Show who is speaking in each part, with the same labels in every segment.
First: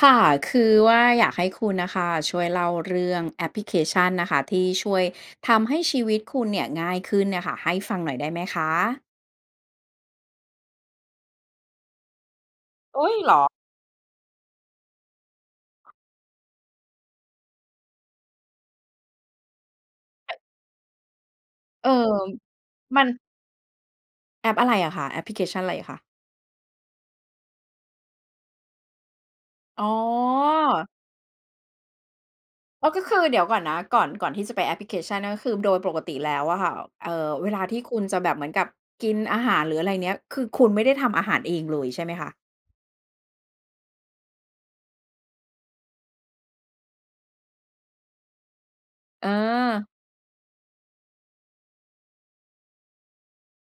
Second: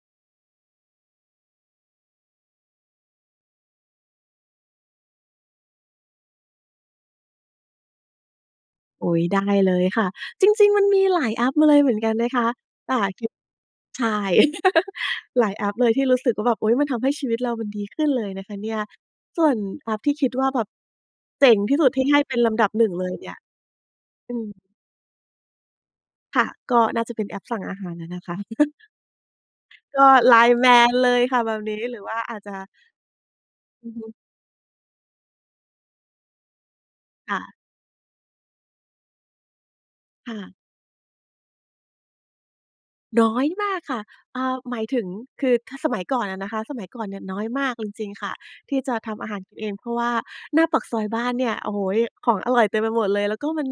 Speaker 1: ค่ะ คือว่าอยากให้คุณน่ะค่ะช่วยเล่าเรื่องแอปพลิเคชันนะคะ ที่ช่วยทำให้ชีวิตคุณเนี่ยง่ายขึ้นน่ะค่ะ ให้ฟังหน่อยได้ไหมคะ?
Speaker 2: อุ๊ย ได้เลยค่ะ จริง ๆ มันมีหลายแอปมาเลยเหมือนกันนะคะ อ
Speaker 1: อ
Speaker 2: า
Speaker 1: ุ๊ย!
Speaker 2: คื
Speaker 1: เ
Speaker 2: อ
Speaker 1: หรอ?
Speaker 2: ใช่ หลายแอปเลยที่รู้สึกว่าแบบ อุ๊ย มันทำให้ชีวิตเรามันดีขึ้นเลยนะคะเนี่ย ส่วนแอปที่คิดว่าแบบเจ๋งที่ส
Speaker 1: เ
Speaker 2: ุ
Speaker 1: อ
Speaker 2: ด
Speaker 1: อ
Speaker 2: ที่ให้เป็นลำดับหนึ่ง
Speaker 1: มั
Speaker 2: เล
Speaker 1: น
Speaker 2: ยเนี่ย อื
Speaker 1: แอป
Speaker 2: ม
Speaker 1: อะไรอะคะ แอปพลิเคชันอะไรคะ?
Speaker 2: ค่ะ ก็น่าจะเป็นแอปสั่งอาหารอะนะคะ
Speaker 1: อ๋อ
Speaker 2: ก็ LINE MAN เลยค่ะแบบนี้ หรือว่าอาจจะ
Speaker 1: อ๋อ ก็คือ เดี๋ยวก่อนนะ
Speaker 2: อือ
Speaker 1: ก่อ
Speaker 2: ฮ
Speaker 1: น
Speaker 2: ึ
Speaker 1: ก่อนที่จะไปแอปพลิเคชัน นั่นก็คือโดยปกติแล้วอะค่ะ เออ
Speaker 2: ค่
Speaker 1: เว
Speaker 2: ะ
Speaker 1: ลาที่คุณจะแบบเหมือนกับกินอาหาร หรืออะไรเงี้ย
Speaker 2: ค
Speaker 1: ค
Speaker 2: ่
Speaker 1: ือ
Speaker 2: ะ
Speaker 1: คุณไม่ได้ทำอาหารเองเลยใช่ไหมคะ?
Speaker 2: น้อยมากค่ะ เออ หมายถึง คือถ้าสมัยก่อนอะนะคะ สมัยก่อนเนี่ยน้อยมากเลย จริงค่ะ ที่จะทำอ
Speaker 1: เ
Speaker 2: าหารกินเอง เ
Speaker 1: อ
Speaker 2: พ
Speaker 1: อ
Speaker 2: ราะว่าหน้าปากซอยบ้านเนี่ย โอ้โฮ ของอร่อยเต็มไปหมดเลย แล้วก็มัน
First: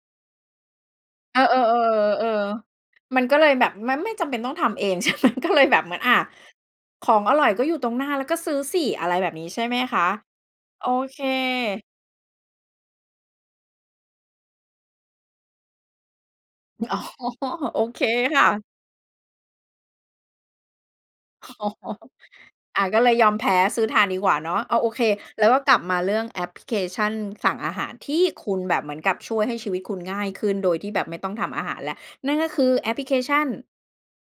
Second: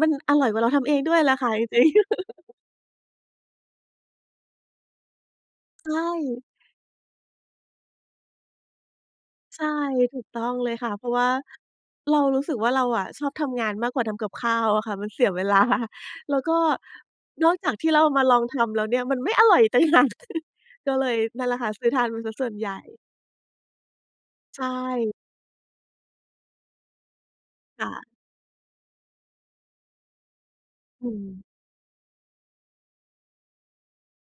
Speaker 2: มันอร่อยกว่าเราทำเองด้วยแหละ
Speaker 1: เออ
Speaker 2: ค่ะ จริง ๆ
Speaker 1: ๆ ๆ ๆ ๆ ๆ มันก็เลยแบบมันไม่จำเป็นต้องทำเอง ใช่ไหม ก็เลยแบบ
Speaker 2: ใ
Speaker 1: เ
Speaker 2: ช
Speaker 1: หมือน อา
Speaker 2: ่
Speaker 1: ของอร่อยก็อยู่ตรงหน้าแล้วก็ซื้อสิ อะไรแบบนี้ ใช
Speaker 2: ใ
Speaker 1: ่
Speaker 2: ช่
Speaker 1: ไหมคะ?
Speaker 2: ถูกต้องเลย
Speaker 1: โอ
Speaker 2: ค่ะ เพรา
Speaker 1: เ
Speaker 2: ะ
Speaker 1: ค
Speaker 2: ว่าเรารู้สึกว่าเราอะชอบทำงานมากกว่าทำกับข้าวอะค่ะ มันเสีย เวลา แล้วก็
Speaker 1: อ๋อ
Speaker 2: นอกจา
Speaker 1: โ
Speaker 2: ก
Speaker 1: อ
Speaker 2: ที่
Speaker 1: เ
Speaker 2: เ
Speaker 1: ค
Speaker 2: รามาล
Speaker 1: ค
Speaker 2: อง
Speaker 1: ่
Speaker 2: ท
Speaker 1: ะ
Speaker 2: ำแล้วเนี่ยมันไม่อร่อยอีกต่าง หาก ก็เลยนั่นแหละ
Speaker 1: อ
Speaker 2: ค
Speaker 1: ๋อ
Speaker 2: ่ะ ซื้อทานมันเสียส่วนใหญ
Speaker 1: อ
Speaker 2: ่
Speaker 1: า ก็เลยยอมแพ้ซื้อทานดีกว่าเนา
Speaker 2: ใ
Speaker 1: ะ
Speaker 2: ช
Speaker 1: อา โอเค
Speaker 2: ่
Speaker 1: แล้วก็กลับมาเรื่องแอปพลิเคชันสั่งอาห
Speaker 2: ค
Speaker 1: า
Speaker 2: ่
Speaker 1: ร
Speaker 2: ะ
Speaker 1: ที่คุณแบบเหมือนกับช่วยให้ชีวิตคุณง่ายขึ้นโดยที่แบ
Speaker 2: อ
Speaker 1: บ
Speaker 2: ื
Speaker 1: ไม่ต้อง
Speaker 2: ม
Speaker 1: ทำอาหารแล้ว นั่นก็คือแอปพลิเคชั่น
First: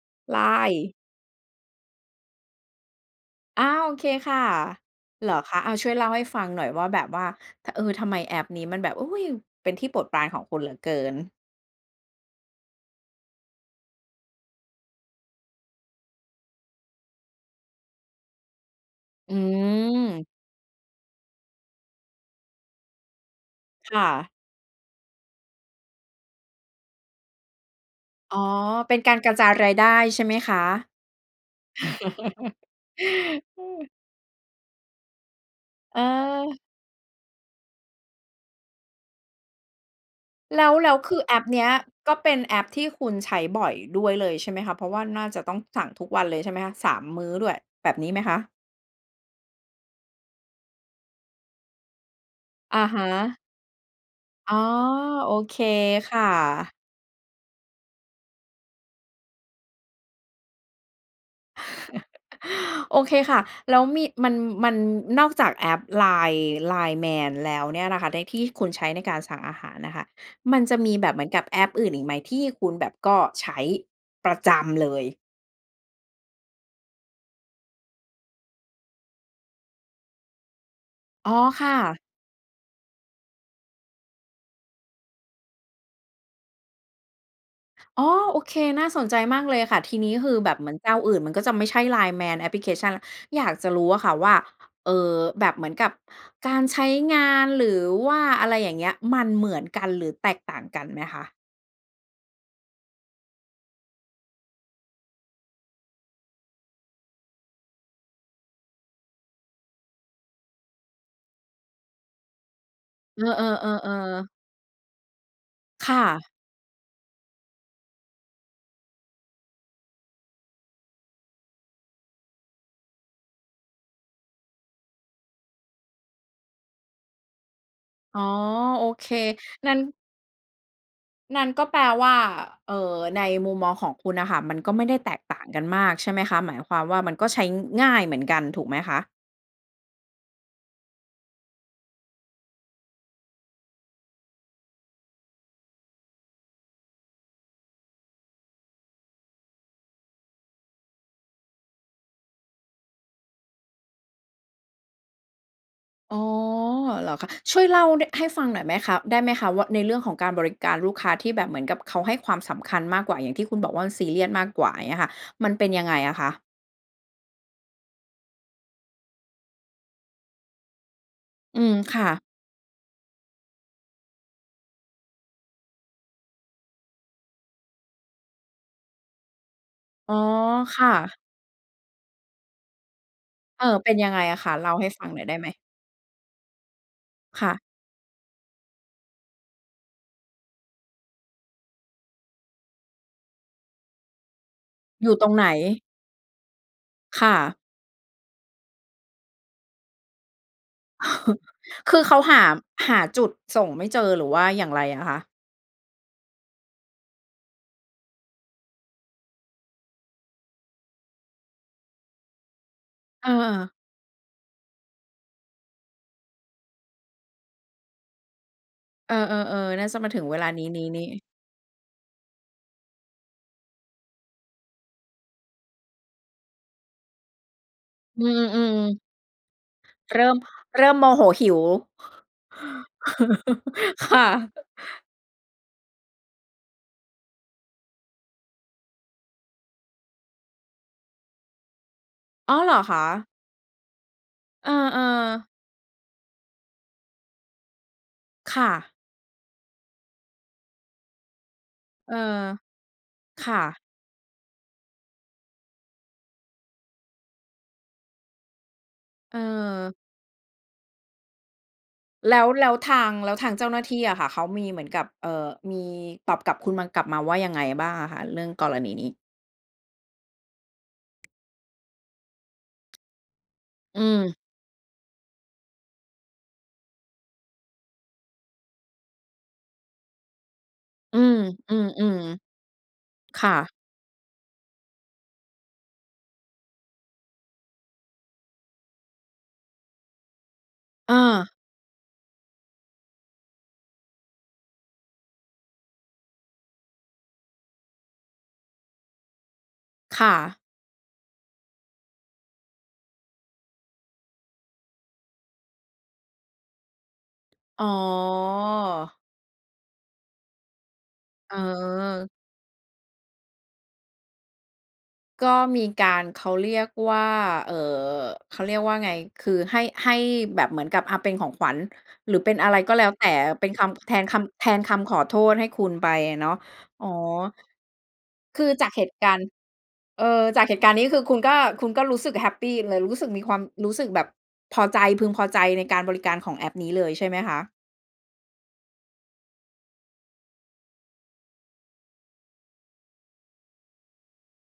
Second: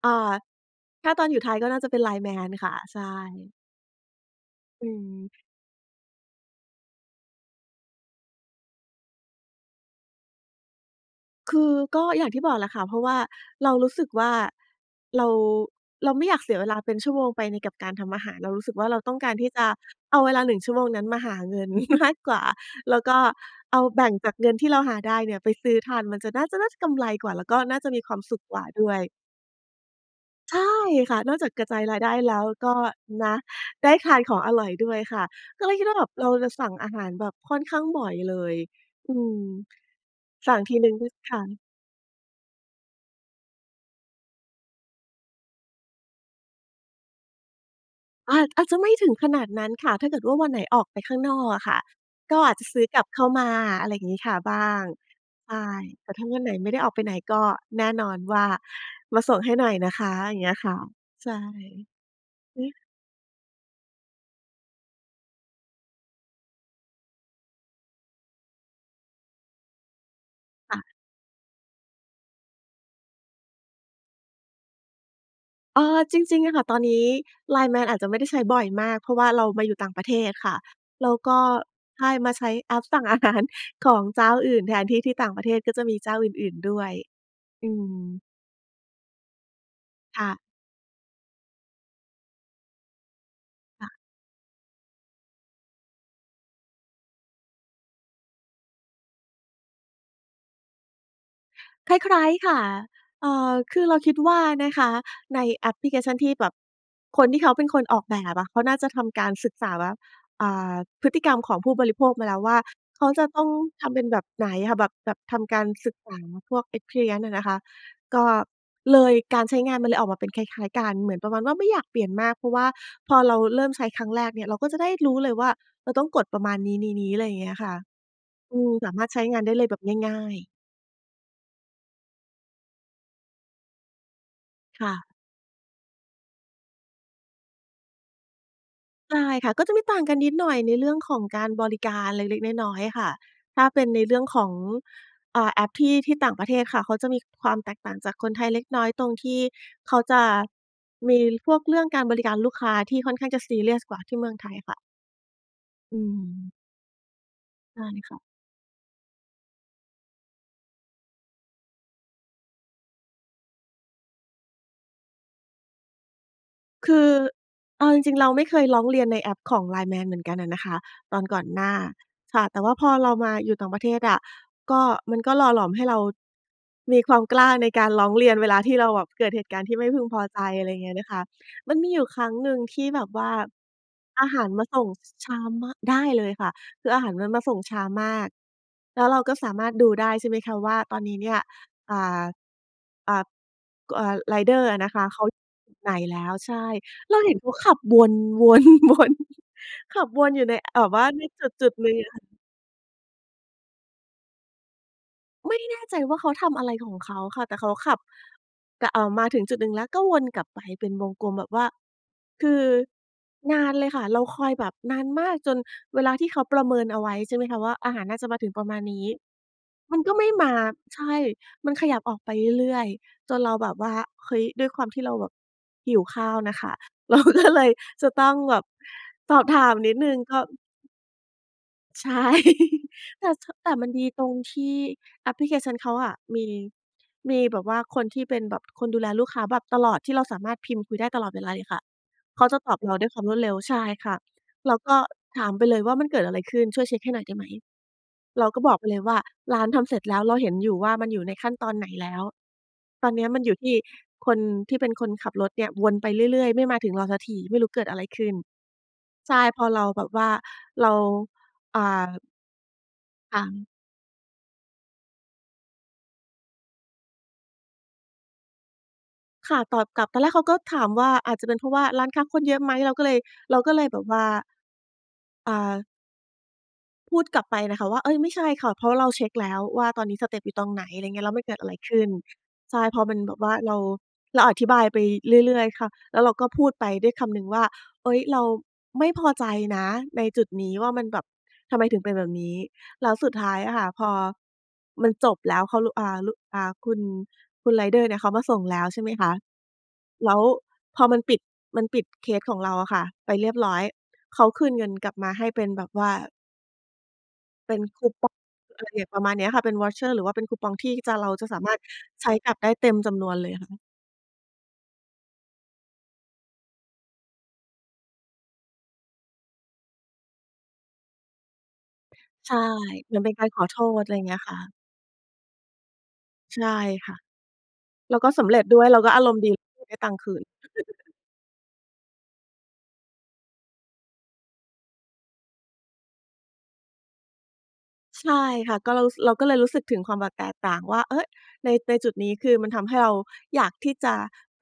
Speaker 2: อา
Speaker 1: LINE
Speaker 2: ถ้าตอนอยู่ไทยก็น่าจะเป็น LINE MAN ค่ะ ใช่
Speaker 1: อา โอเคค่ะ
Speaker 2: อื
Speaker 1: เหร
Speaker 2: ม
Speaker 1: อคะ อา ช่วยเล่าให้ฟังหน่อยว่าแบบว่า ท เออ ทำไมแอปนี้มันแบบ อุ๊ย เป็นที่โปรดปรานของคุณเหลือเกิน?
Speaker 2: คือก็อย่างที่บอกแหละค่ะ เพราะว่าเรารู้สึกว่าเรา เราไม่อยากเสียเวลาเป็นชั่วโมงไปในกับการทำอาหาร เรารู้สึกว่าเราต้องก
Speaker 1: อ
Speaker 2: า
Speaker 1: ื
Speaker 2: รที่จะเอา
Speaker 1: ม
Speaker 2: เวลา 1 ชั่วโมงนั้นมาหาเงิน มาก กว่า แล้วก็เอา
Speaker 1: ค่
Speaker 2: แบ่งจ
Speaker 1: ะ
Speaker 2: ากเงินที่เราหาได้เนี่ยไปซื้อทาน มันจะ น่าจะ น่าจะกำไรกว่า แล้วก็น่าจะมีความส
Speaker 1: อ๋อ
Speaker 2: ุขกว่าด
Speaker 1: เ
Speaker 2: ้
Speaker 1: ป
Speaker 2: ว
Speaker 1: ็น
Speaker 2: ย
Speaker 1: การกระจายรายได้ใช่ไหมค
Speaker 2: ใช่
Speaker 1: ะ?
Speaker 2: ค่ะ นอกจากกระจายรายได้แล้วก็นะ
Speaker 1: เ
Speaker 2: ได
Speaker 1: ออ
Speaker 2: ้ทานของอร่อยด้วยค่ะ ก็เลยคิดว่าแบบเราจะ
Speaker 1: เออ
Speaker 2: สั่งอาหารแบบค่อนข้างบ่อยเลย อืม สั่
Speaker 1: แ
Speaker 2: ง
Speaker 1: ล้
Speaker 2: ท
Speaker 1: ว
Speaker 2: ีหน
Speaker 1: แล
Speaker 2: ึ่
Speaker 1: ้
Speaker 2: ง
Speaker 1: วค
Speaker 2: บ
Speaker 1: ือ
Speaker 2: ค
Speaker 1: แอ
Speaker 2: ่
Speaker 1: ปเ
Speaker 2: ะ
Speaker 1: นี้ยก็เป็นแอปที่คุณใช้บ่อยด้วยเลยใช่ไหมคะ เพราะว่าน่าจะต้องสั่งทุกวันเลยใช่ไหมคะ 3 มื้อด้วย แบบนี้ไหม
Speaker 2: อ
Speaker 1: คะ?
Speaker 2: าจ อาจจะไม่ถึงขนาดนั้นค่ะ ถ้าเกิดว่าวันไหนออกไปข้างนอกอะค่ะ ก็อาจจะ
Speaker 1: อ
Speaker 2: ซ
Speaker 1: ะ
Speaker 2: ื้อก
Speaker 1: ฮ
Speaker 2: ลับเข้า
Speaker 1: ะ
Speaker 2: มา อะไรอย่างงี้ค่ะ
Speaker 1: อ๋
Speaker 2: บ
Speaker 1: อ
Speaker 2: ้าง
Speaker 1: โอ
Speaker 2: ใ
Speaker 1: เ
Speaker 2: ช
Speaker 1: ค
Speaker 2: ่ แต
Speaker 1: ค
Speaker 2: ่ถ
Speaker 1: ่
Speaker 2: ้
Speaker 1: ะ
Speaker 2: าวันไหนไม่ได้ออกไปไหนก็แน่นอนว่ามาส่งให้หน่อยนะคะ อย่างเงี้ยค่ะ ใช่ ฮ
Speaker 1: โอเคค่ะ แล้วมี มัน มัน นอกจากแอป LINE LINE MAN แล้วเนี่ยนะคะ แล้วที่คุณใช้ในการสั่งอาหารน่ะค่ะมัน
Speaker 2: ค
Speaker 1: จ
Speaker 2: ่
Speaker 1: ะ
Speaker 2: ะ
Speaker 1: มีแบบเหมือนกับแอปอื่นอีกไหมที่คุณแบบก็ใช้ประจำเลย?
Speaker 2: เออ จริง ๆ อะค่ะ ตอนนี้ LINE MAN อาจจะไม่ได้ใช้บ่อยมาก เพราะว่าเรามาอยู่ต่างประเทศค่ะ แล้ว
Speaker 1: อ๋
Speaker 2: ก
Speaker 1: อ
Speaker 2: ็
Speaker 1: ค่ะ
Speaker 2: ใช่ มาใช้แอปสั่ง อาหาร ของเจ้าอื่นแทน ที่ ที่ต่างประเทศก็จะมีเจ้าอื่น ๆ ด้วย อื
Speaker 1: อ๋อ
Speaker 2: ม
Speaker 1: โอเค น่าสนใจมากเลยค่ะ ทีนี้
Speaker 2: ค
Speaker 1: ค
Speaker 2: ่
Speaker 1: ือ
Speaker 2: ะ
Speaker 1: แบบเหมือนเจ้าอื่นมันก็จะไม่ใช่ LINE MAN แอปพลิเคชัน อยากจะร
Speaker 2: ค
Speaker 1: ู
Speaker 2: ่
Speaker 1: ้
Speaker 2: ะ
Speaker 1: อะค่ะว่า เอ่อ แบบเหมือนกับการใช้งาน หรือว่าอะไรอย่างเงี้ย มันเหมือนกันหรือแตกต่างกันไหมคะ?
Speaker 2: คล้าย ๆ ค่ะ เออ คือเราคิดว่านะคะ ในแอปพลิเคชันที่แบบ คนที่เขาเป็นคนออกแบบอะ เขาน่าจะทำการศึกษาว่า อ่า พฤติกรรมของผู้บริโภคมาแล้วว่า เขาจ
Speaker 1: เอ
Speaker 2: ะ
Speaker 1: อ
Speaker 2: ต้องทำเป็นแบ
Speaker 1: ๆ
Speaker 2: บ
Speaker 1: ๆ ๆ
Speaker 2: ไหนค่ะ แบบ แบบทำการ
Speaker 1: ค
Speaker 2: ศึ
Speaker 1: ่
Speaker 2: กษา
Speaker 1: ะ
Speaker 2: พวก Experience อะนะคะ ก็เลย การใช้งานมันเลยออกมาเป็นคล้าย ๆ กัน เหมือนประมาณว่าไม่อยากเปลี่ยนมาก เพราะว่าพอเราเริ่มใช้ครั้งแรกเนี่ย เราก็จะได้รู้เลยว่า เออ ต้องกดประมาณนี้ ๆ ๆ อะไรอย่างเงี้ยค่ะ
Speaker 1: อ๋อ
Speaker 2: อืม
Speaker 1: โอ
Speaker 2: สาม
Speaker 1: เค
Speaker 2: ารถใช้งานได้เล
Speaker 1: ง
Speaker 2: ย
Speaker 1: ั้
Speaker 2: แบ
Speaker 1: น
Speaker 2: บง่าย ๆ
Speaker 1: งั้นก็แปลว่า เอ่อ ในมุมมองของคุณน่ะค่ะ มันก็ไม
Speaker 2: ค
Speaker 1: ่
Speaker 2: ่
Speaker 1: ได้
Speaker 2: ะ
Speaker 1: แตกต่างกันมากใช่ไหมคะ? หมายความว่ามันก็ใช้ง่ายเหมือนกันถูกไหมคะ?
Speaker 2: ใช่ค่ะ ก็จะมีต่างกันนิดหน่อยในเรื่องของการบริการเล็ก ๆ น้อย ๆ ค่ะ ถ้าเป็นในเรื่องของ อ่า แอปที่ ที่ต่างประเทศค่ะ เขาจะมีความแตกต่างจากคนไทยเล็กน้อย ตรงที่เขาจะมีพวกเรื่องการบริการลูกค้าที่ค่อนข้างจะซีเรียสกว่าที่เมืองไทยค่ะ อื
Speaker 1: อ๋อ
Speaker 2: ม
Speaker 1: เหรอคะ ช่วยเล
Speaker 2: ไ
Speaker 1: ่
Speaker 2: ด
Speaker 1: า
Speaker 2: ้
Speaker 1: น
Speaker 2: ค่ะ
Speaker 1: ให้ฟังหน่อยไหมคะ ได้ไหมคะว่า ในเรื่องของการบริการลูกค้าที่แบบเหมือนกับเขาให้ความสำคัญมากกว่า อย่างที่คุณบอกว่ามันซีเรียสมากกว่าอย่างเงี้ยค่ะ มันเป็นยังไงอะคะ?
Speaker 2: คือ เอาจริง ๆ เราไม่เคยร้องเรียนในแอพของ LINEMAN เหมือนกันอะนะคะ ตอนก่อน
Speaker 1: อื
Speaker 2: หน้า
Speaker 1: ม ค่ะ
Speaker 2: ค่ะ แต่ว่าพอเรามาอยู่ต่างประเทศอะ ก็ มันก็หล่อหลอมให้เรา มีความกล้าในการร้องเรียนเวลาที่เราแบบเกิดเหตุการณ์ที่ไม่พึง
Speaker 1: อ๋อ
Speaker 2: พอใจ อะไรอย
Speaker 1: ค
Speaker 2: ่างเ
Speaker 1: ่
Speaker 2: งี้ยนะ
Speaker 1: ะ
Speaker 2: คะ มันมีอยู่ครั้งหนึ่งที่แบบว่า
Speaker 1: เออ เป็นยังไง
Speaker 2: อา
Speaker 1: อ
Speaker 2: ห
Speaker 1: ะ
Speaker 2: า
Speaker 1: ค
Speaker 2: ร
Speaker 1: ะ
Speaker 2: ม
Speaker 1: เ
Speaker 2: า
Speaker 1: ล่า
Speaker 2: ส
Speaker 1: ใ
Speaker 2: ่
Speaker 1: ห้
Speaker 2: ง
Speaker 1: ฟัง
Speaker 2: ช
Speaker 1: หน่อย
Speaker 2: ช
Speaker 1: ได้
Speaker 2: ้า
Speaker 1: ไหม?
Speaker 2: มาก ได้เลยค่ะ คืออาหารมันม
Speaker 1: ค
Speaker 2: า
Speaker 1: ่
Speaker 2: ส่ง
Speaker 1: ะ
Speaker 2: ช้ามาก แล้วเราก็สามารถดูได้ใช่ไหมคะว่า ตอนนี้เนี่ย อ่า อ่า ก อ่า ไรเดอร์อะนะคะ
Speaker 1: อยู่
Speaker 2: เข
Speaker 1: ต
Speaker 2: า
Speaker 1: รงไหน?
Speaker 2: จุดไหนแล้ว ใช่ เรา
Speaker 1: ค
Speaker 2: เ
Speaker 1: ่
Speaker 2: ห
Speaker 1: ะ
Speaker 2: ็นเขาขับวน วน ๆ ขับวนอยู่ใน อ แบบว่าในจุด ๆ หนึ
Speaker 1: ค
Speaker 2: ่ง
Speaker 1: ือ
Speaker 2: อ
Speaker 1: เข
Speaker 2: ะค
Speaker 1: า
Speaker 2: ่ะ
Speaker 1: หา หาจุดส่งไม่เจอหรือว่าอย่างไรอะคะ?
Speaker 2: ไม่แน่ใจว่าเขาทำอะไรของเขาค่ะ แต่เขาขับ แต่ เอ่อ มาถึงจุดหนึ่งแล้วก็วนกลับไปเป็นวงกลมแบบว่า คือ
Speaker 1: เ
Speaker 2: นา
Speaker 1: ออ
Speaker 2: นเลยค่ะ เราคอยแบบนานมาก จนเวลาที่เขาประเมินเอาไว้ ใช่ไหมคะว่า อาหารน่าจะมาถึงประมาณนี้
Speaker 1: เออ ๆ ๆ น่า
Speaker 2: ม
Speaker 1: จะ
Speaker 2: ัน
Speaker 1: มา
Speaker 2: ก็
Speaker 1: ถึ
Speaker 2: ไม
Speaker 1: ง
Speaker 2: ่
Speaker 1: เวล
Speaker 2: ม
Speaker 1: า
Speaker 2: า
Speaker 1: นี้
Speaker 2: ใช่
Speaker 1: ๆ ๆ
Speaker 2: มันขยับออกไปเรื่อย ๆ จนเราแบบว่า เฮ้ย ด้วยความที่เราแบบหิวข้าวน่ะค่ะ เราก็เลย จะ
Speaker 1: อื
Speaker 2: ต้องแบบ
Speaker 1: ม
Speaker 2: สอบถามนิดหน
Speaker 1: ๆ
Speaker 2: ึ่
Speaker 1: เ
Speaker 2: ง
Speaker 1: ริ่
Speaker 2: ก
Speaker 1: ม
Speaker 2: ็
Speaker 1: เริ่มโมโหหิว
Speaker 2: ใช่ แต่ ช แต่มันดี
Speaker 1: ค่
Speaker 2: ต
Speaker 1: ะ
Speaker 2: รงที่แอปพลิเคชันเขาอะมี มีแบบว่าคนที่เป็นแบบคนดูแลลูกค้าแบบตลอด ที่เราสามารถพิมพ์คุยได้ตลอดเวลาเลยค่ะ เขา
Speaker 1: อ้
Speaker 2: จ
Speaker 1: อ
Speaker 2: ะ
Speaker 1: เห
Speaker 2: ต
Speaker 1: ร
Speaker 2: อ
Speaker 1: อ
Speaker 2: บเร
Speaker 1: ค
Speaker 2: า
Speaker 1: ะ
Speaker 2: ด้วยความรวดเร็ว ใช่ค่ะ
Speaker 1: เออ
Speaker 2: เราก็ถ
Speaker 1: ๆ
Speaker 2: ามไปเลยว่า "มันเกิดอะไรขึ้น ช่วยเช็คให้หน่อยได้ไหม?" เรา
Speaker 1: ค
Speaker 2: ก็
Speaker 1: ่
Speaker 2: บอกไป
Speaker 1: ะ
Speaker 2: เลยว่า "ร้านทำเสร็จแล้ว เราเห็นอยู่ว่ามันอยู่ในขั้นตอนไหนแล
Speaker 1: เอ
Speaker 2: ้
Speaker 1: อ
Speaker 2: ว ตอนนี้มัน
Speaker 1: ค
Speaker 2: อยู
Speaker 1: ่
Speaker 2: ่ที่
Speaker 1: ะ
Speaker 2: คนที่เป็นคนขับรถเนี่ย วนไปเรื่อย ๆ ไม่มาถึงเราสักที ไม่รู้เกิดอะไรขึ้น" ใช
Speaker 1: เ
Speaker 2: ่ พอเรา
Speaker 1: ออ
Speaker 2: แบบว่าเรา อ่า
Speaker 1: แล้ว แล้วทาง แล้
Speaker 2: ค
Speaker 1: ว
Speaker 2: ่
Speaker 1: ทาง
Speaker 2: ะ
Speaker 1: เจ้าหน้าที่อะค่ะ เขามีเหมือนกับ เอ่อ มีตอบกลับคุณมา กลับมาว่ายังไงบ้างอะคะ เรื่องกรณีนี้?
Speaker 2: ค่ะ ตอบกลับ ตอนแรกเขาก็ถามว่า "อาจจะเป็นเพราะว่าร้านค้าคนเยอะไหม?" เราก็เลย เราก็เลยแบ
Speaker 1: อื
Speaker 2: บว่า
Speaker 1: ม
Speaker 2: อ่า พูดกลับไปนะคะว่า เฮ่ย ไม่ใช่ค่ะ เพราะเราเช็กแล้วว่าตอนนี้สเตปอยู่ตรงไหน อะไรอย่า
Speaker 1: อ
Speaker 2: ง
Speaker 1: ื
Speaker 2: เงี้ย แล้
Speaker 1: ม
Speaker 2: วมันเกิดอะ
Speaker 1: อ
Speaker 2: ไ
Speaker 1: ื
Speaker 2: รขึ้น
Speaker 1: ม
Speaker 2: ใช่ เพราะมันแบ
Speaker 1: ๆ ค
Speaker 2: บว
Speaker 1: ่
Speaker 2: ่
Speaker 1: ะ
Speaker 2: าเรา เราอธิบายไปเรื่อย ๆ ค่ะ แล้วเราก็พูดไปด้วยคำหนึ่งว่า เฮ่ย เราไม่พอใจนะในจุดนี้ว่ามัน
Speaker 1: อ
Speaker 2: แบบ
Speaker 1: า
Speaker 2: ทำไมถึงเป็นแบบนี้ แล้วสุดท้ายอะค่ะพอมันจบแล้ว เขารู้ อ่า รู้ อ่า คุณ คุณไรเดอร์เนี่ยเขามาส่งแล้วใช่ไหมคะ
Speaker 1: ค
Speaker 2: แ
Speaker 1: ่
Speaker 2: ล้ว
Speaker 1: ะ
Speaker 2: พอมันปิด มันปิดเคสของเราอะค่ะไปเรียบร้อย เขาคืนเงินกลับมาให้เป็นแบบว่า เป็
Speaker 1: อ๋
Speaker 2: นคูปอง อะไร
Speaker 1: อ
Speaker 2: ประมาณนี้ค่ะ เป็นเวาเชอร์ หรือว่าเป็นคูปองที่จะ เราจะสามารถใช
Speaker 1: เออ
Speaker 2: ้กลับได้เต็มจำนวนเลยค่ะ
Speaker 1: ก็มีการ เขาเรียกว่า เออ เขาเรียกว่าไง คือให้ ให้แบบเหมือนกับ อ่า เป็นของขวัญ หรือเป
Speaker 2: ใ
Speaker 1: ็
Speaker 2: ช
Speaker 1: น
Speaker 2: ่
Speaker 1: อะไรก็แล้ว
Speaker 2: เหมื
Speaker 1: แ
Speaker 2: อ
Speaker 1: ต
Speaker 2: น
Speaker 1: ่
Speaker 2: เป็นการข
Speaker 1: เป
Speaker 2: อ
Speaker 1: ็น
Speaker 2: โท
Speaker 1: ค
Speaker 2: ษ
Speaker 1: ำ
Speaker 2: อะ
Speaker 1: แท
Speaker 2: ไรอย
Speaker 1: น
Speaker 2: ่างเง
Speaker 1: ค
Speaker 2: ี้ยค่
Speaker 1: ำ แท
Speaker 2: ะ
Speaker 1: นคำขอโทษให้คุณไปอะเนาะ
Speaker 2: ใช่
Speaker 1: อ๋อ
Speaker 2: ค่ะ แล้วก็สำเร
Speaker 1: ค
Speaker 2: ็จ
Speaker 1: ือ
Speaker 2: ด้ว
Speaker 1: จ
Speaker 2: ย
Speaker 1: าก
Speaker 2: เรา
Speaker 1: เห
Speaker 2: ก็
Speaker 1: ตุ
Speaker 2: อา
Speaker 1: ก
Speaker 2: ร
Speaker 1: า
Speaker 2: ม
Speaker 1: ร
Speaker 2: ณ
Speaker 1: ณ
Speaker 2: ์
Speaker 1: ์
Speaker 2: ดี [unintelligible] ได้ตัง
Speaker 1: เอ
Speaker 2: คื
Speaker 1: อ
Speaker 2: น
Speaker 1: จากเหตุการณ์นี้คือคุณก็ คุณก็รู้สึกแฮปปีเลย รู้สึกมีความ รู้สึกแบบพอใจ พึงพอใจในการบริการของแอปนี้เลย ใช่ไหมคะ?
Speaker 2: ใช่ค่ะ ก็เรา ส เราก็เลยรู้สึกถึงความแบบแตกต่างว่า เฮ่ย ใน ในจุดนี้คือมันทำให้เราอยากที่จะ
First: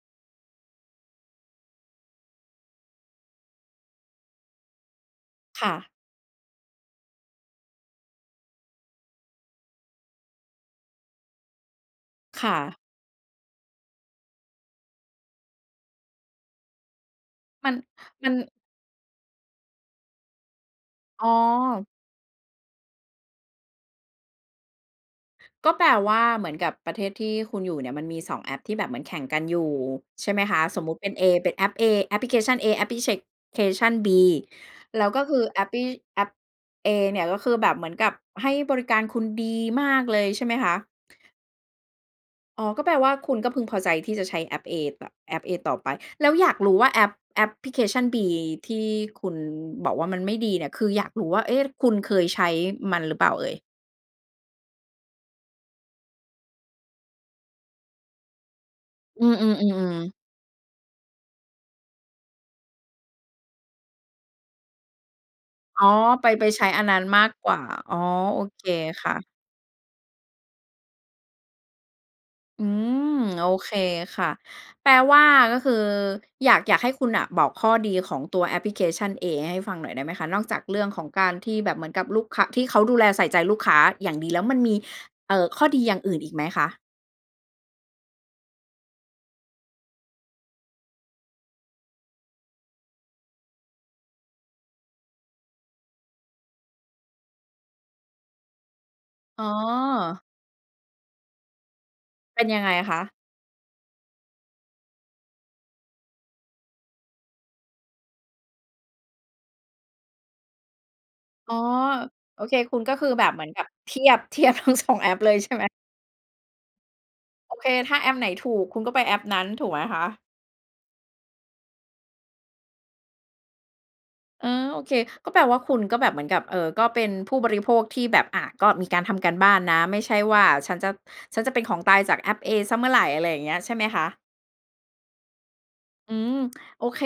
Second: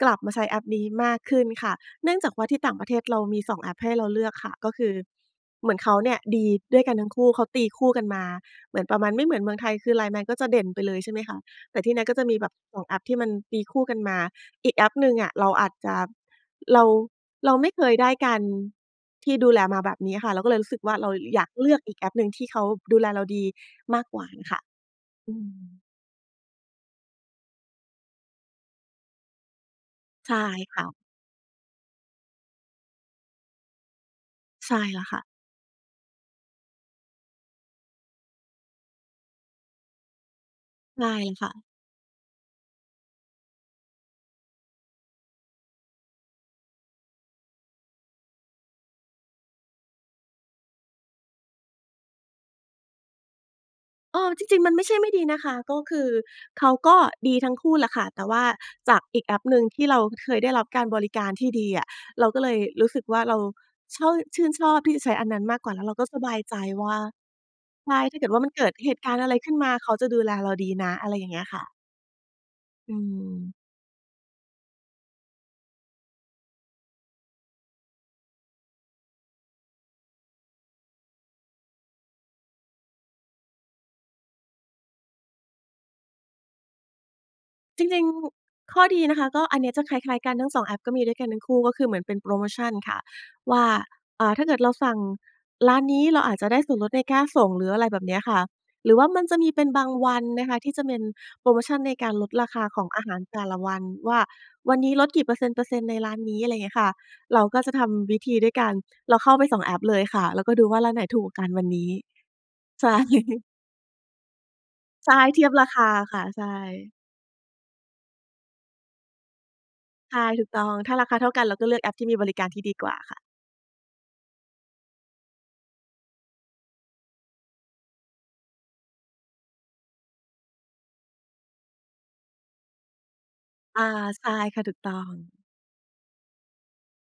Speaker 2: กลับมาใช้แอปนี้มากขึ้นค่ะ เนื่องจากว่าที่ต่างประเทศเรามี 2 แอปให้เราเลือกค่ะ ก็คือ
Speaker 1: ค
Speaker 2: เห
Speaker 1: ่
Speaker 2: มือนเ
Speaker 1: ะ
Speaker 2: ขาเนี่ยดีด้วยกันทั้งคู่ เขาตีคู่กันมา เหมือนประมาณ ไม่เหมือนเมืองไทยคือ LINE MAN ก็จะเด่นไปเลยใช่ไหมคะ แต่ที่นั่นก็จะมี
Speaker 1: ค
Speaker 2: แบ
Speaker 1: ่
Speaker 2: บ ส
Speaker 1: ะ
Speaker 2: อง แอปที่มันตีคู่กันมา อีกแอปหนึ่งอะ เราอาจจะ เรา เราไม
Speaker 1: มั
Speaker 2: ่
Speaker 1: น
Speaker 2: เคยได้
Speaker 1: ม
Speaker 2: ก
Speaker 1: ัน
Speaker 2: ารที่ดูแลมาแบบนี้อะค่ะ เราก็เลยรู้สึกว่าเรา
Speaker 1: อ๋อ
Speaker 2: อยากเลือกอีกแอปหนึ่งที่เขาดูแลเราดีมากกว่าน่ะค่ะ อื
Speaker 1: ก็แ
Speaker 2: ม
Speaker 1: ปลว่าเหมือนกับประเทศที่คุณอยู่เนี่ยมันมี 2 แอปที่แบบเหมือนแข่งกันอยู่ ใช
Speaker 2: ใ
Speaker 1: ่
Speaker 2: ช่
Speaker 1: ไหมคะ
Speaker 2: ค
Speaker 1: ส
Speaker 2: ่
Speaker 1: ม
Speaker 2: ะ
Speaker 1: มุติเป็นเอ เป็นแอปเอ แอปพลิเคชันเอ แอปพลิเช เคชันบี
Speaker 2: ใช่
Speaker 1: แ
Speaker 2: แ
Speaker 1: ล
Speaker 2: ล
Speaker 1: ้
Speaker 2: ้ว
Speaker 1: ว
Speaker 2: ค
Speaker 1: ก
Speaker 2: ่
Speaker 1: ็
Speaker 2: ะ
Speaker 1: คือแอปปี้ แอปเอเนี่ยก็คือแบบเหมือนกับให้บริการคุณดีมากเลย ใช่ไหมคะ?
Speaker 2: ใช่ค่ะ
Speaker 1: อ๋อ ก็แปลว่าคุณก็พึงพอใจที่จะใช้แอปเอ บ แอปเอต่อไป แล้วอยากรู้ว่า แอป แอปพลิเคชันบีที่คุณบอกว่ามันไม่ดีเนี่ย คืออยากรู้ว่า เอ๊ะ คุณเคยใช้มันหรือเปล่าเอ่ย?
Speaker 2: เออ จริง ๆ มันไม่ใช่ไม่ดีนะคะ ก็คือเขาก็ดีทั้งคู่แหละค่ะ แต่ว่าจากอี
Speaker 1: อื
Speaker 2: กแอปหนึ่งที่
Speaker 1: อ
Speaker 2: เรา
Speaker 1: ๆ ๆ ๆ
Speaker 2: เคยได้รับการบริการที่ดีอะ เราก็เลยรู้สึกว่าเราชอบ ชื่นชอบที่จะใช้อันนั้นมากกว่า แ
Speaker 1: อ
Speaker 2: ล
Speaker 1: ๋
Speaker 2: ้
Speaker 1: อ
Speaker 2: วเราก็ส
Speaker 1: ไป
Speaker 2: บาย
Speaker 1: ไป
Speaker 2: ใจ
Speaker 1: ใช้อั
Speaker 2: ว
Speaker 1: น
Speaker 2: ่
Speaker 1: น
Speaker 2: า
Speaker 1: ั้นมากกว่า
Speaker 2: ใช
Speaker 1: อ๋อ
Speaker 2: ่ ถ้าเกิดว
Speaker 1: โ
Speaker 2: ่
Speaker 1: อ
Speaker 2: ามันเ
Speaker 1: เค
Speaker 2: กิดเหตุ
Speaker 1: ค
Speaker 2: ก
Speaker 1: ่
Speaker 2: าร
Speaker 1: ะ
Speaker 2: ณ์อะไรขึ้นมา เขาจะดูแลเราดีนะ อะไรอย่างเงี้ยค่ะ
Speaker 1: อื
Speaker 2: อื
Speaker 1: ม โอ
Speaker 2: ม
Speaker 1: เคค่ะ แปลว่าก็คืออยาก อยากให้คุณน่ะบอกข้อดีของตัวแอปพลิเคชันเอ ให้ฟังหน่อยได้ไหมคะ นอกจากเรื่องของการที่แบบเหมือนกับลูกค้า ที่เขาดูแลใส่ใจลูกค้าอย่างดี แล้วมันมี เอ่อ ข้อดีอย่างอื่นอีกไหมคะ?
Speaker 2: จริง ๆ ข้อดีนะคะ ก็อันเนี้ยจะคล้าย ๆ กันทั้ง 2 แอป ก็มีด้วยกันทั้งคู่ ก็คือเหมือนเป็นโพรโมชันค่ะ ว่า อา ถ้าเกิดเราสั่งร้านนี้เราอาจจะได้ส่วนลดในค่าส่ง หรืออะไรแบบเนี้ยค่ะ หรือว่ามันจะ
Speaker 1: อ๋
Speaker 2: ม
Speaker 1: อ
Speaker 2: ีเป็นบางวันนะคะที่จะเป็นโพรโมชันในการลด
Speaker 1: เป็
Speaker 2: ร
Speaker 1: น
Speaker 2: าค
Speaker 1: ยัง
Speaker 2: า
Speaker 1: ไง
Speaker 2: ข
Speaker 1: อ
Speaker 2: อ
Speaker 1: ะ
Speaker 2: ง
Speaker 1: ค
Speaker 2: อ
Speaker 1: ะ?
Speaker 2: าหารแต่ละวัน ว่าวันนี้ลดกี่เปอร์เซ็นต์ เปอร์เซ็นต์ ในร้านนี้ อะไรอย่างเงี้ยค่ะ เราก็จะทำวิธีด้วยการเราเข้าไป 2 แอปเลยค่ะ แล้วก็ดูว่าร้านไหนถูกกว่ากัน
Speaker 1: อ๋อ
Speaker 2: วันนี้
Speaker 1: โอเคคุณ
Speaker 2: ใช
Speaker 1: ก็
Speaker 2: ่
Speaker 1: คือแบบเหมือนแบบเทียบ เทียบทั้ง 2 แอ
Speaker 2: ใช่
Speaker 1: ปเลย
Speaker 2: เที
Speaker 1: ใช
Speaker 2: ย
Speaker 1: ่
Speaker 2: บ
Speaker 1: ไห
Speaker 2: ร
Speaker 1: ม?
Speaker 2: าคาค่ะ ใช่
Speaker 1: โอเค ถ้าแอปไหนถูกคุณก็ไปแอปนั้นถูกไหมคะ?
Speaker 2: ใช่ ถูกต้อง ถ้าราคาเท่ากันเราก็เลือกแอปที่มีบริการที่ดีกว่าค่ะ
Speaker 1: เออ โอเค ก็แปลว่าคุณก็แบบเหมือนกับ เออ ก็เป็นผู้บริโภคที่แบบ อ่า ก็มีการทำการบ้านนะ ไม่ใช่ว่าฉันจะ ฉันจะเป็นของตายจากแอปเอเสียเมื่อไร อะไรอย่างเงี้ย ใช่
Speaker 2: อ
Speaker 1: ไห
Speaker 2: า
Speaker 1: มคะ?
Speaker 2: ใช่ค่ะ ถูกต้อง
Speaker 1: อืม โอเค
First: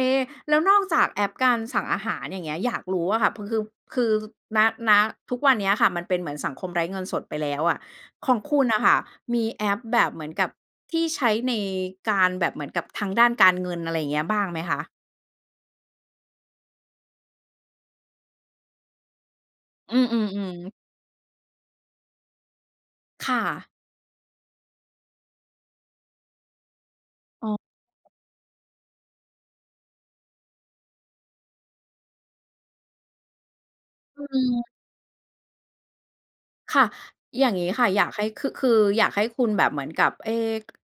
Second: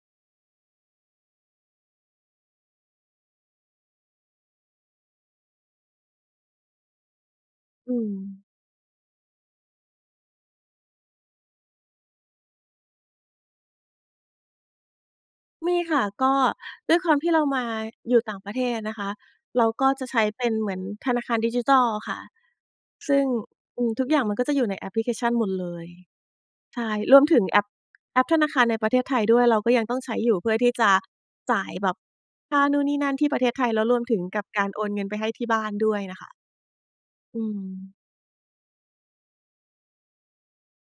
Speaker 1: แล้วนอกจากแอปการสั่งอาหาร อย่างเงี้ยอยากรู้อะค่ะ พ คือ คือ ณ ณ ทุกวันเนี้ยค่ะ มันเป็นเหมือนสังคมไร้เงินสดไปแล้วอะ
Speaker 2: อื
Speaker 1: ของ
Speaker 2: ม
Speaker 1: คุณน่ะค่ะมีแอปแบบเหมือนกับที่ใช้ในการแบบเหมือนกับทางด้านการเงิน อะไรอย่างเงี้ยบ้างไหมคะ?
Speaker 2: มีค่ะ ก็ด้วยความที่เรามาอยู่ต่างประเทศนะคะ เราก็
Speaker 1: อื
Speaker 2: จะใช้เป็
Speaker 1: อ
Speaker 2: นเห
Speaker 1: ๆ
Speaker 2: ม
Speaker 1: ๆ
Speaker 2: ือนธนาคารดิจิทัลค่ะ ซึ่ง
Speaker 1: ค่ะ
Speaker 2: อือ ทุกอย่างมันก็จะอยู่ในแอปพลิเคชันหมดเลย ใช่ รวมถึง
Speaker 1: อ๋
Speaker 2: แ
Speaker 1: อ
Speaker 2: อป แอปธนาคารในประเทศไทยด้วย เราก็ยังต้องใช้อยู่เพื่อที่จะจ่ายแบบค่านู่น นี่ นั่น ที่ประเทศไทย แล้วรวมถึ
Speaker 1: อ
Speaker 2: ง
Speaker 1: ื
Speaker 2: กับก
Speaker 1: อ
Speaker 2: ารโอนเงินไปให้ที่บ้านด้วยน่ะค่ะ
Speaker 1: ค่ะ
Speaker 2: อื
Speaker 1: อย่างงี้ค่ะ
Speaker 2: ม
Speaker 1: อยากให้ ค คืออยากให้คุณแบบเหมือนกับ เอ๊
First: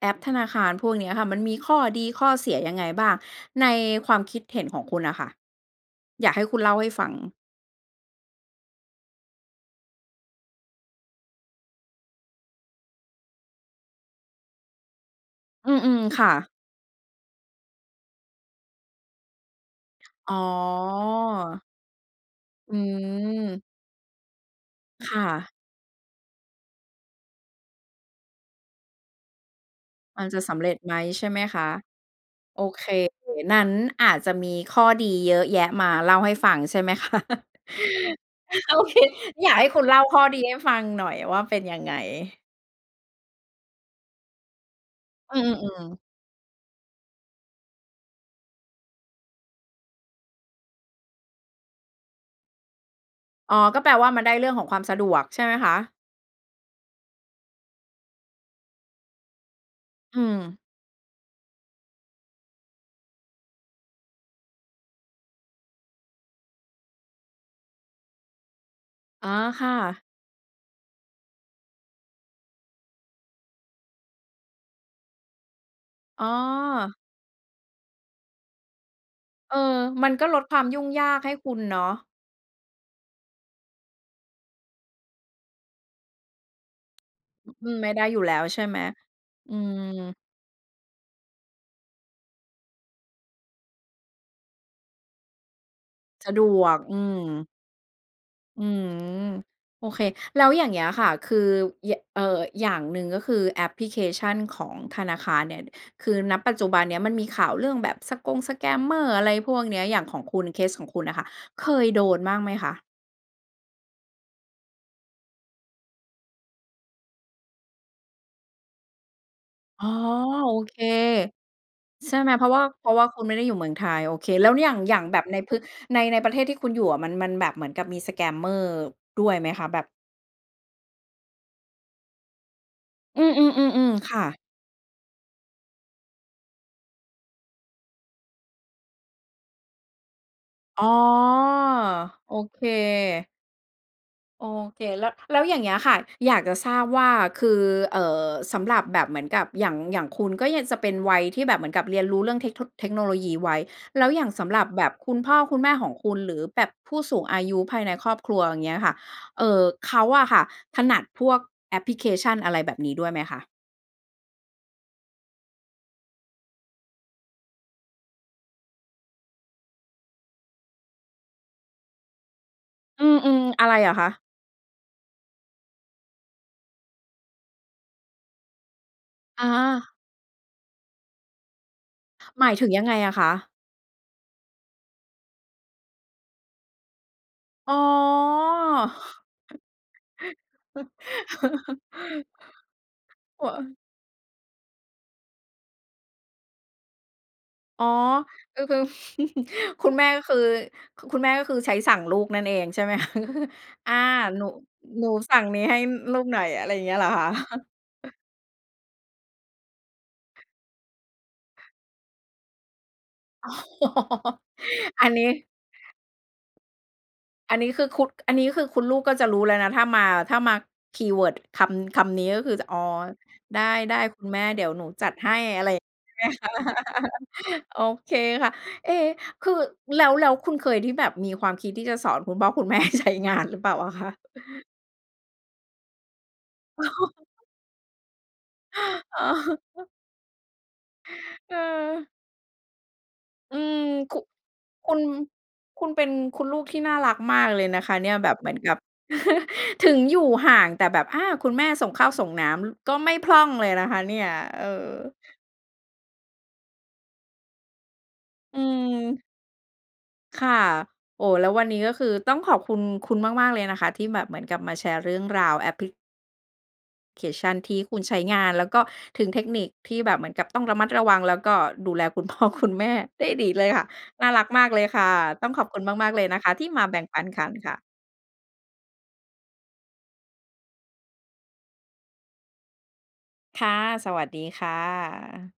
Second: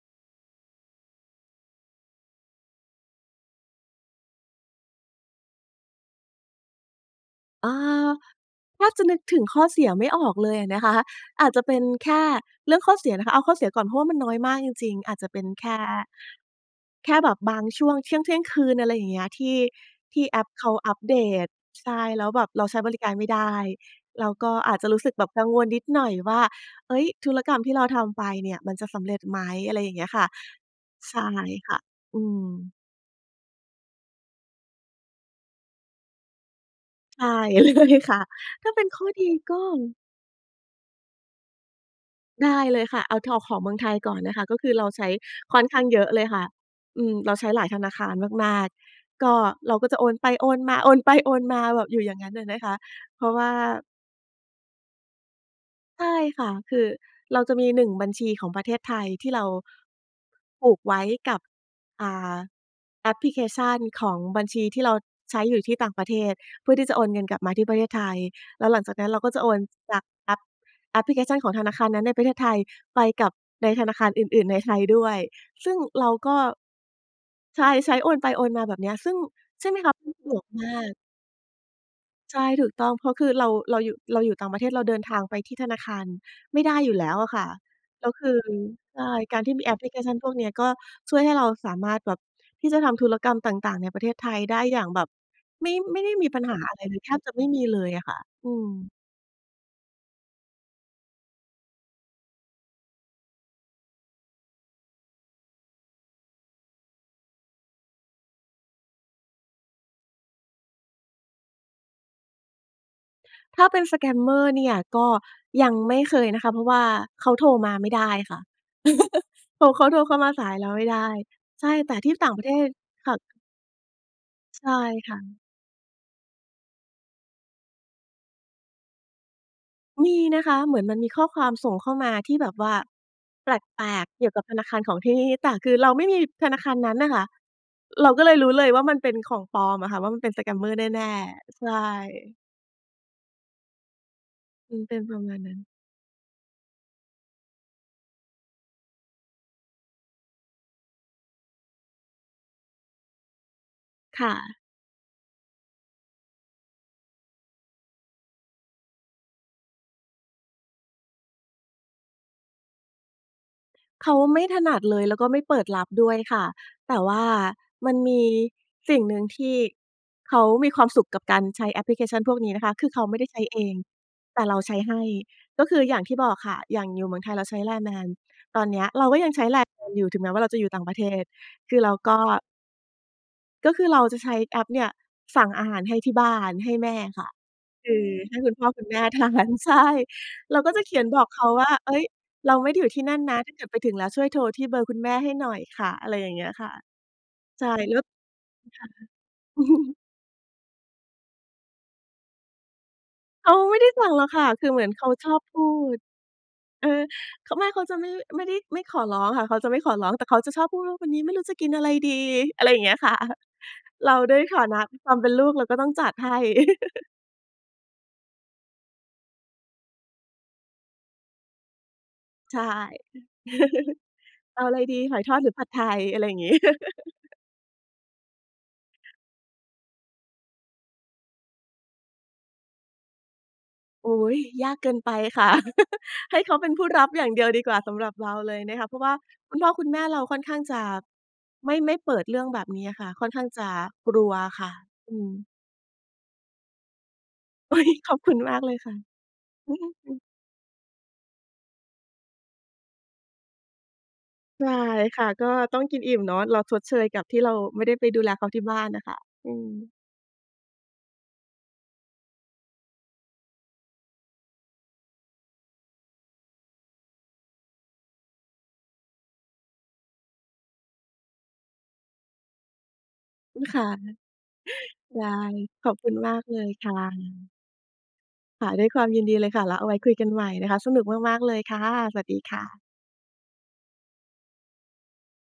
Speaker 1: แอปธนาคารพวกเนี้ยค่ะ มันมีข้อดีข้อเสียยังไงบ้างในความคิดเห็นของคุณน่ะค่ะ? อยากให้คุณเล่าให้ฟัง
Speaker 2: เออ แทบจะนึกถึงข้อเสียไม่ออกเลยอะนะคะ อาจจะเป็นแค่เรื่องข้อเสียนะคะ เอาข้อเสียก่อน เพราะว่ามันน้อยมากจริง ๆ อาจจะเป็นแ
Speaker 1: อ
Speaker 2: ค
Speaker 1: ื
Speaker 2: ่
Speaker 1: ม ๆ ค่ะ
Speaker 2: แค่แบบบางช่วงเที่ยง เที่ยงคืน อะไรอย่างเงี้ย ที่ ที่
Speaker 1: อ๋
Speaker 2: แอปเขาอัปเดต
Speaker 1: อ
Speaker 2: ใช่ แล้วแบบเรา
Speaker 1: อ
Speaker 2: ใ
Speaker 1: ื
Speaker 2: ช้บริการไม่ได้
Speaker 1: ม
Speaker 2: เราก็อาจจะรู้ส
Speaker 1: ค
Speaker 2: ึก
Speaker 1: ่
Speaker 2: แบบกัง
Speaker 1: ะ
Speaker 2: วลนิดหน่อยว่า เฮ้ย ธุรกรรมที่เราทำไปเนี่ยมันจะสำเร็จไหม อะไรอย่างเงี้ยค
Speaker 1: มั
Speaker 2: ่
Speaker 1: น
Speaker 2: ะ
Speaker 1: จะสำเร็จไหม
Speaker 2: ใช
Speaker 1: ใช่
Speaker 2: ่
Speaker 1: ไหมคะ
Speaker 2: ค่ะ อื
Speaker 1: โอ
Speaker 2: ม
Speaker 1: เค นั้นอาจจะมีข้อดีเยอะแยะมาเล่าให้ฟัง ใช่ไหม ค
Speaker 2: ใ
Speaker 1: ะ?
Speaker 2: ช่ เลยค่ะ ถ้
Speaker 1: โ
Speaker 2: า
Speaker 1: อ
Speaker 2: เป็น
Speaker 1: เค
Speaker 2: ข้อดี
Speaker 1: อย
Speaker 2: ก
Speaker 1: า
Speaker 2: ็
Speaker 1: กให้คุณเล่าข้อดีให้ฟังหน่อยว่าเป็นยังไง?
Speaker 2: ได้เลยค่ะ เอาเทา ของเมืองไทยก่อนนะคะ ก็คือเราใช้
Speaker 1: อื
Speaker 2: ค่อนข้
Speaker 1: ม
Speaker 2: าง
Speaker 1: ๆ
Speaker 2: เยอะเลยค่ะ อืม เราใช้หลายธนาคารมาก ๆ ก็ เราก็จะโอนไป โอนมา โอนไป โอนมา แบบอยู่อย่างงั้นน่ะนะคะ เพราะว่า
Speaker 1: อ๋อ ก็แปลว่ามันได้เรื่องของความสะดวก ใช่ไหมคะ?
Speaker 2: ใช่ค่ะ คือเราจะมี 1 บัญชีของประเทศไทยที่เรา
Speaker 1: อืม
Speaker 2: ผูกไว้กับ อ่า แอปพลิเคชันของบัญชีที่เราใช้อยู่ที่ต่างประเทศ เพื่อที่จะโอนเงินกลับมาที่ประเทศไทย แล้วหลังจากนั้นเรา
Speaker 1: อ๋
Speaker 2: ก็
Speaker 1: อ
Speaker 2: จะโอน
Speaker 1: ค่
Speaker 2: จา
Speaker 1: ะ
Speaker 2: กแอป แอปพิเคชันของธนาคารนั้นในประเทศไทยไปกับในธนาคารอื่น ๆ ในไทยด้วย ซึ่งเรา
Speaker 1: อ๋อ
Speaker 2: ก็ ใช่ ใช้โอนไปโอนมา แบบเนี้ย ซึ่ง
Speaker 1: เออ
Speaker 2: ใช่ไหมคะ
Speaker 1: มัน
Speaker 2: ส
Speaker 1: ก็
Speaker 2: ะด
Speaker 1: ล
Speaker 2: ว
Speaker 1: ด
Speaker 2: ก
Speaker 1: ควา
Speaker 2: ม
Speaker 1: ม
Speaker 2: า
Speaker 1: ยุ่ง
Speaker 2: ก
Speaker 1: ยากให้คุณเนาะ
Speaker 2: ใช่ ถูกต้อง เพราะคือเรา เราอยู่ เราอยู่ต่างประเทศ เราเดินทางไปที่ธนาคารไม่ได้อยู่แล้วอะค่
Speaker 1: อ
Speaker 2: ะ
Speaker 1: อืม ไม่ได้
Speaker 2: แล้ว
Speaker 1: อยู่
Speaker 2: คื
Speaker 1: แล้
Speaker 2: อ
Speaker 1: วใช่ไหม?
Speaker 2: ใช่ การท
Speaker 1: อ
Speaker 2: ี
Speaker 1: ื
Speaker 2: ่มีแอปพลิเคช
Speaker 1: ม
Speaker 2: ันพวกเนี้ยก็ช่วยให้เราสามารถแบบที่จะทำธุรกรรมต่าง ๆ ในประเทศไทยได้อย่างแบบ ไม่ ไม่ได้ม
Speaker 1: ส
Speaker 2: ี
Speaker 1: ะ
Speaker 2: ป
Speaker 1: ด
Speaker 2: ัญหา
Speaker 1: ว
Speaker 2: อะ
Speaker 1: ก
Speaker 2: ไร
Speaker 1: อ
Speaker 2: เ
Speaker 1: ื
Speaker 2: ลย แทบ
Speaker 1: ม
Speaker 2: จะไม่มีเลยอะค่ะ อื
Speaker 1: อื
Speaker 2: ม
Speaker 1: ม โอเค แล้วอย่างเงี้ยค่ะ คือ ย เอ่อ อย่างหนึ่งก็คือแอปพลิเคชันของธนาคารเนี่ย คือ ณ ปัจจุบันเนี้ยมันมีข่าวเรื่องแบบ สะกง สแกมเมอร์ อะไรพวกเนี้ย อย่างของคุณ เคสของคุณน่ะค่ะเคยโดนบ้างไหมคะ?
Speaker 2: ถ้าเป็น สแกมเมอร์ เนี่ย ก็ยังไม่เคยนะคะ เพราะว่าเขาโทรมาไม่ได้ค่ะ ตัวเ
Speaker 1: อ
Speaker 2: ข
Speaker 1: ๋อ
Speaker 2: าโทรเข้ามาสา
Speaker 1: โ
Speaker 2: ย
Speaker 1: อ
Speaker 2: เรา
Speaker 1: เค
Speaker 2: ไม่ได้ ใช่ แต่ท
Speaker 1: ใ
Speaker 2: ี
Speaker 1: ช
Speaker 2: ่
Speaker 1: ่
Speaker 2: ต
Speaker 1: ไห
Speaker 2: ่
Speaker 1: ม
Speaker 2: างป
Speaker 1: เ
Speaker 2: ร
Speaker 1: พร
Speaker 2: ะเ
Speaker 1: า
Speaker 2: ท
Speaker 1: ะว่า
Speaker 2: ศ
Speaker 1: เพราะว่า
Speaker 2: ค่
Speaker 1: ค
Speaker 2: ะ
Speaker 1: ุณไม่ได้อยู่เมืองไทย โอเค แล้ว
Speaker 2: ใ
Speaker 1: อ
Speaker 2: ช
Speaker 1: ย่
Speaker 2: ่
Speaker 1: าง อย่าง
Speaker 2: ค
Speaker 1: แ
Speaker 2: ่
Speaker 1: บบ
Speaker 2: ะ
Speaker 1: ในพื้น ใน ในประเทศที่คุณอยู่อะ มัน มันแบบเหมือนกับมี สแกมเมอร์ ด้วยไหมคะ? แบบ
Speaker 2: มีนะคะ เหมือนมันมีข้อความส่งเข้ามาที่แบบว่า
Speaker 1: อื
Speaker 2: แปล
Speaker 1: ม ๆ ๆ
Speaker 2: ก
Speaker 1: ๆ ค
Speaker 2: ๆ เ
Speaker 1: ่
Speaker 2: กี่ยว
Speaker 1: ะ
Speaker 2: กับธนาคารของที่นี่ แต่คือเราไม่มีธนาคารนั้นน่ะค่ะ เราก็เลยรู้เลยว่า มันเป็นของปลอมอะค่ะ ว่ามันเป็นสแกมเมอร์
Speaker 1: อ
Speaker 2: แ
Speaker 1: ๋อ
Speaker 2: น่ ๆ ใช
Speaker 1: โ
Speaker 2: ่
Speaker 1: อเค โอ
Speaker 2: อื
Speaker 1: เค
Speaker 2: ม เป็น
Speaker 1: แล้
Speaker 2: ป
Speaker 1: ว
Speaker 2: ระม
Speaker 1: แ
Speaker 2: า
Speaker 1: ล
Speaker 2: ณ
Speaker 1: ้ว
Speaker 2: นั
Speaker 1: อ
Speaker 2: ้
Speaker 1: ย่
Speaker 2: น
Speaker 1: างเงี้ยค่ะ อยากจะทราบว่า คือ เอ่อ สำหรับแบบเหมือนกับอย่าง อย่างคุณ ก็ยังจะเป็นวัยที่แบบเหมือนกับเรียนรู้เรื่องเทคโท เทคโนโลยีไว้ แล้วอย
Speaker 2: ค
Speaker 1: ่า
Speaker 2: ่
Speaker 1: งสำ
Speaker 2: ะ
Speaker 1: หรับแบบคุณพ่อคุณแม่ของคุณ หรือแบบผู้สูงอายุภายในครอบครัว อย่างเงี้ยค่ะ เอ่อ เขาอะค่ะถนัดพวกแอปพลิเคชัน อะไรแบบนี้ด้วยไหมคะ?
Speaker 2: เขาไม่ถนัดเลย แล้วก็ไม่เปิดรับด้วยค่ะ แต่ว่ามันมีสิ่งหนึ่งที่เขามีความสุขกับการใช้แอปพลิเคชันพวกนี้นะคะ คือเข
Speaker 1: อื
Speaker 2: าไม่ได้ใช
Speaker 1: ม
Speaker 2: ้เ
Speaker 1: ๆ
Speaker 2: อ
Speaker 1: อะไร
Speaker 2: ง
Speaker 1: อะคะ?
Speaker 2: แต่เราใช้ให้ ก็คืออย่างที่บอกค่ะ อย่างอยู่เมืองไทยเราใช้ LINE MAN ตอนเนี้ยเราก็ยังใช
Speaker 1: อ๋
Speaker 2: ้ LINE MAN
Speaker 1: อ
Speaker 2: อยู่ ถึงแม้ว่าเราจะอยู่ต่างประเทศ คือเราก็
Speaker 1: หมายถึงยังไงอะคะ?
Speaker 2: ก็คือเราจะใช้แอปเนี่ยสั่งอาหารให้ที่บ้าน ให้แม่ค่ะ
Speaker 1: อ๋อ
Speaker 2: คือให้คุณพ่อคุณแม่ ทาน ใช่ เราก็จะเขียนบอกเขาว่า เฮ้ย เราไม่ได้อยู่ที่นั่นน
Speaker 1: โ
Speaker 2: ะ
Speaker 1: อ้
Speaker 2: ถ้า
Speaker 1: อ
Speaker 2: เกิดไ
Speaker 1: า
Speaker 2: ปถึงแล้ว ช่วยโทรที่เบอร์คุณแม่ให้หน่อยค่ะ อะไรอย่างเงี้ยค่ะ ใช่
Speaker 1: อ๋อ
Speaker 2: แล้ว ค่
Speaker 1: ก็คือ
Speaker 2: ะ
Speaker 1: คุณแม่ก็คือ ค คุณแม่ก็คือใช้สั่งลูกนั่นเองใช่ไหม คะ?
Speaker 2: อ๋อ ไม่ได
Speaker 1: "อ
Speaker 2: ้
Speaker 1: า
Speaker 2: สั่งหรอก
Speaker 1: ห
Speaker 2: ค
Speaker 1: น
Speaker 2: ่
Speaker 1: ู
Speaker 2: ะ คือเหมือนเ
Speaker 1: ห
Speaker 2: ข
Speaker 1: นู
Speaker 2: าช
Speaker 1: ส
Speaker 2: อ
Speaker 1: ั
Speaker 2: บ
Speaker 1: ่ง
Speaker 2: พ
Speaker 1: นี้
Speaker 2: ู
Speaker 1: ให้
Speaker 2: ด
Speaker 1: ลูกหน่อย" อะไรอย่า
Speaker 2: เ
Speaker 1: ง
Speaker 2: ออ
Speaker 1: เงี้ยหรอคะ?
Speaker 2: ข ไม่ เขาจะไม่ ไม่ได้ ไม่ขอร้องค่ะ เขาจะไม่ขอร้อง แต่เขาจะชอบพูดว่า วันนี้ไม่รู้จะกินอะไรดี อะไรอย่างเงี้ย ค่ะ
Speaker 1: อ๋อ
Speaker 2: เราด้วยฐานะ ค
Speaker 1: อั
Speaker 2: ค
Speaker 1: น
Speaker 2: วาม
Speaker 1: น
Speaker 2: เป
Speaker 1: ี้
Speaker 2: ็นลูก เราก็ต้องจัดให้
Speaker 1: อันนี้คือคุณ อันนี้คือคุณลูกก็จะรู้แล้วนะ ถ้ามา ถ้ามาคีย์เวิร์ดคำ คำนี้ก็คื
Speaker 2: ใ
Speaker 1: อ
Speaker 2: ช
Speaker 1: จ
Speaker 2: ่
Speaker 1: ะ "อ๋อ ได้ ๆ คุณแม่
Speaker 2: "เ
Speaker 1: เ
Speaker 2: อ
Speaker 1: ด
Speaker 2: า
Speaker 1: ี๋ยว
Speaker 2: อะไร
Speaker 1: หนู
Speaker 2: ดี
Speaker 1: จั
Speaker 2: ห
Speaker 1: ด
Speaker 2: อย
Speaker 1: ให
Speaker 2: ทอ
Speaker 1: ้"
Speaker 2: ด หรือผ
Speaker 1: อะ
Speaker 2: ั
Speaker 1: ไ
Speaker 2: ด
Speaker 1: ร
Speaker 2: ไท
Speaker 1: เง
Speaker 2: ย?" อะไรอย่างงี้
Speaker 1: ี้ย โอเคค่ะ เอ๊ะ คือ แล้ว แล้วคุณเคยที่แบบมีความคิดที่จะสอนคุณพ่อ คุณแม่ใช้งานหรือเปล่าอะค
Speaker 2: อ
Speaker 1: ะ?
Speaker 2: ุ๊ย ยากเกินไปค่ะ ให้เขาเป็นผู้รับอย่างเดียวดีกว่า สำหรับเราเลยนะคะ เพราะว่า
Speaker 1: อ๋อ
Speaker 2: คุณพ่อคุณแม่เราค่อนข้างจะ
Speaker 1: เ
Speaker 2: ไม่ ไม่
Speaker 1: ออ
Speaker 2: เปิดเรื่องแบบเนี้ยค่ะ ค่อนข้าง
Speaker 1: อื
Speaker 2: จะ
Speaker 1: ม
Speaker 2: ก
Speaker 1: ค
Speaker 2: ล
Speaker 1: ุ
Speaker 2: ัวค่ะ
Speaker 1: คุณ
Speaker 2: อืม
Speaker 1: คุณเป็นคุณลูกที่น่ารักมากเลย
Speaker 2: อุ
Speaker 1: น
Speaker 2: ๊
Speaker 1: ะค
Speaker 2: ย
Speaker 1: ะเน
Speaker 2: ข
Speaker 1: ี่
Speaker 2: อ
Speaker 1: ย
Speaker 2: บ
Speaker 1: แบ
Speaker 2: คุ
Speaker 1: บ
Speaker 2: ณ
Speaker 1: เหม
Speaker 2: ม
Speaker 1: ือ
Speaker 2: า
Speaker 1: น
Speaker 2: ก
Speaker 1: ก
Speaker 2: เล
Speaker 1: ับ
Speaker 2: ยค่ะ อือฮ
Speaker 1: ถ
Speaker 2: ึ
Speaker 1: ึง
Speaker 2: อื
Speaker 1: อยู
Speaker 2: ม
Speaker 1: ่ห่าง แต่แบบ อา คุณแม่ ส่งข้าวส่งน้ำก็ไม่พร่องเลยนะคะเนี่ย เอ
Speaker 2: ใช่
Speaker 1: อ
Speaker 2: ค่ะ ก็ต้องกินอิ่มเนาะ เราชดเชยกับที่เราไม่ได้ไปดูแลเขา
Speaker 1: อ
Speaker 2: ท
Speaker 1: ื
Speaker 2: ี่บ้านน่ะค่ะ
Speaker 1: ม
Speaker 2: อืม
Speaker 1: ค่ะ โอ้ แล้ววันนี้ ก็คือต้องขอบคุณคุณมาก ๆ เลยนะคะ ที่แบบเหมือนกับมาแชร์เรื่องราวแอปพลิ เคชันที่คุณใช้งาน แล้วก็ถึงเทคนิคที่แบบเหมือนกับต้องระมัดระวัง แล้วก็ดูแล คุณพ่อคุณแม่ ได้ดี
Speaker 2: ล
Speaker 1: เ
Speaker 2: ู
Speaker 1: ล
Speaker 2: ก
Speaker 1: ย
Speaker 2: ค
Speaker 1: ค่ะ
Speaker 2: ้า
Speaker 1: น่ารักมากเลยค่ะ
Speaker 2: ได้
Speaker 1: ต้องขอบคุณ
Speaker 2: ขอบ
Speaker 1: ม
Speaker 2: คุ
Speaker 1: าก
Speaker 2: ณ
Speaker 1: ๆ เลย
Speaker 2: ม
Speaker 1: น
Speaker 2: า
Speaker 1: ะ
Speaker 2: ก
Speaker 1: คะ
Speaker 2: เล
Speaker 1: ที่
Speaker 2: ย
Speaker 1: ม
Speaker 2: ค
Speaker 1: า
Speaker 2: ่
Speaker 1: แบ่งปันคั
Speaker 2: ะ
Speaker 1: นค่ะ
Speaker 2: ค่ะ ด้วยความยินดีเลยค่ะ แล้วเอาไว้คุยกันใหม่นะคะ สนุกมาก ๆ เลยค่ะ สวัสดีค่ะ
Speaker 1: ค่ะ สวัสดีค่ะ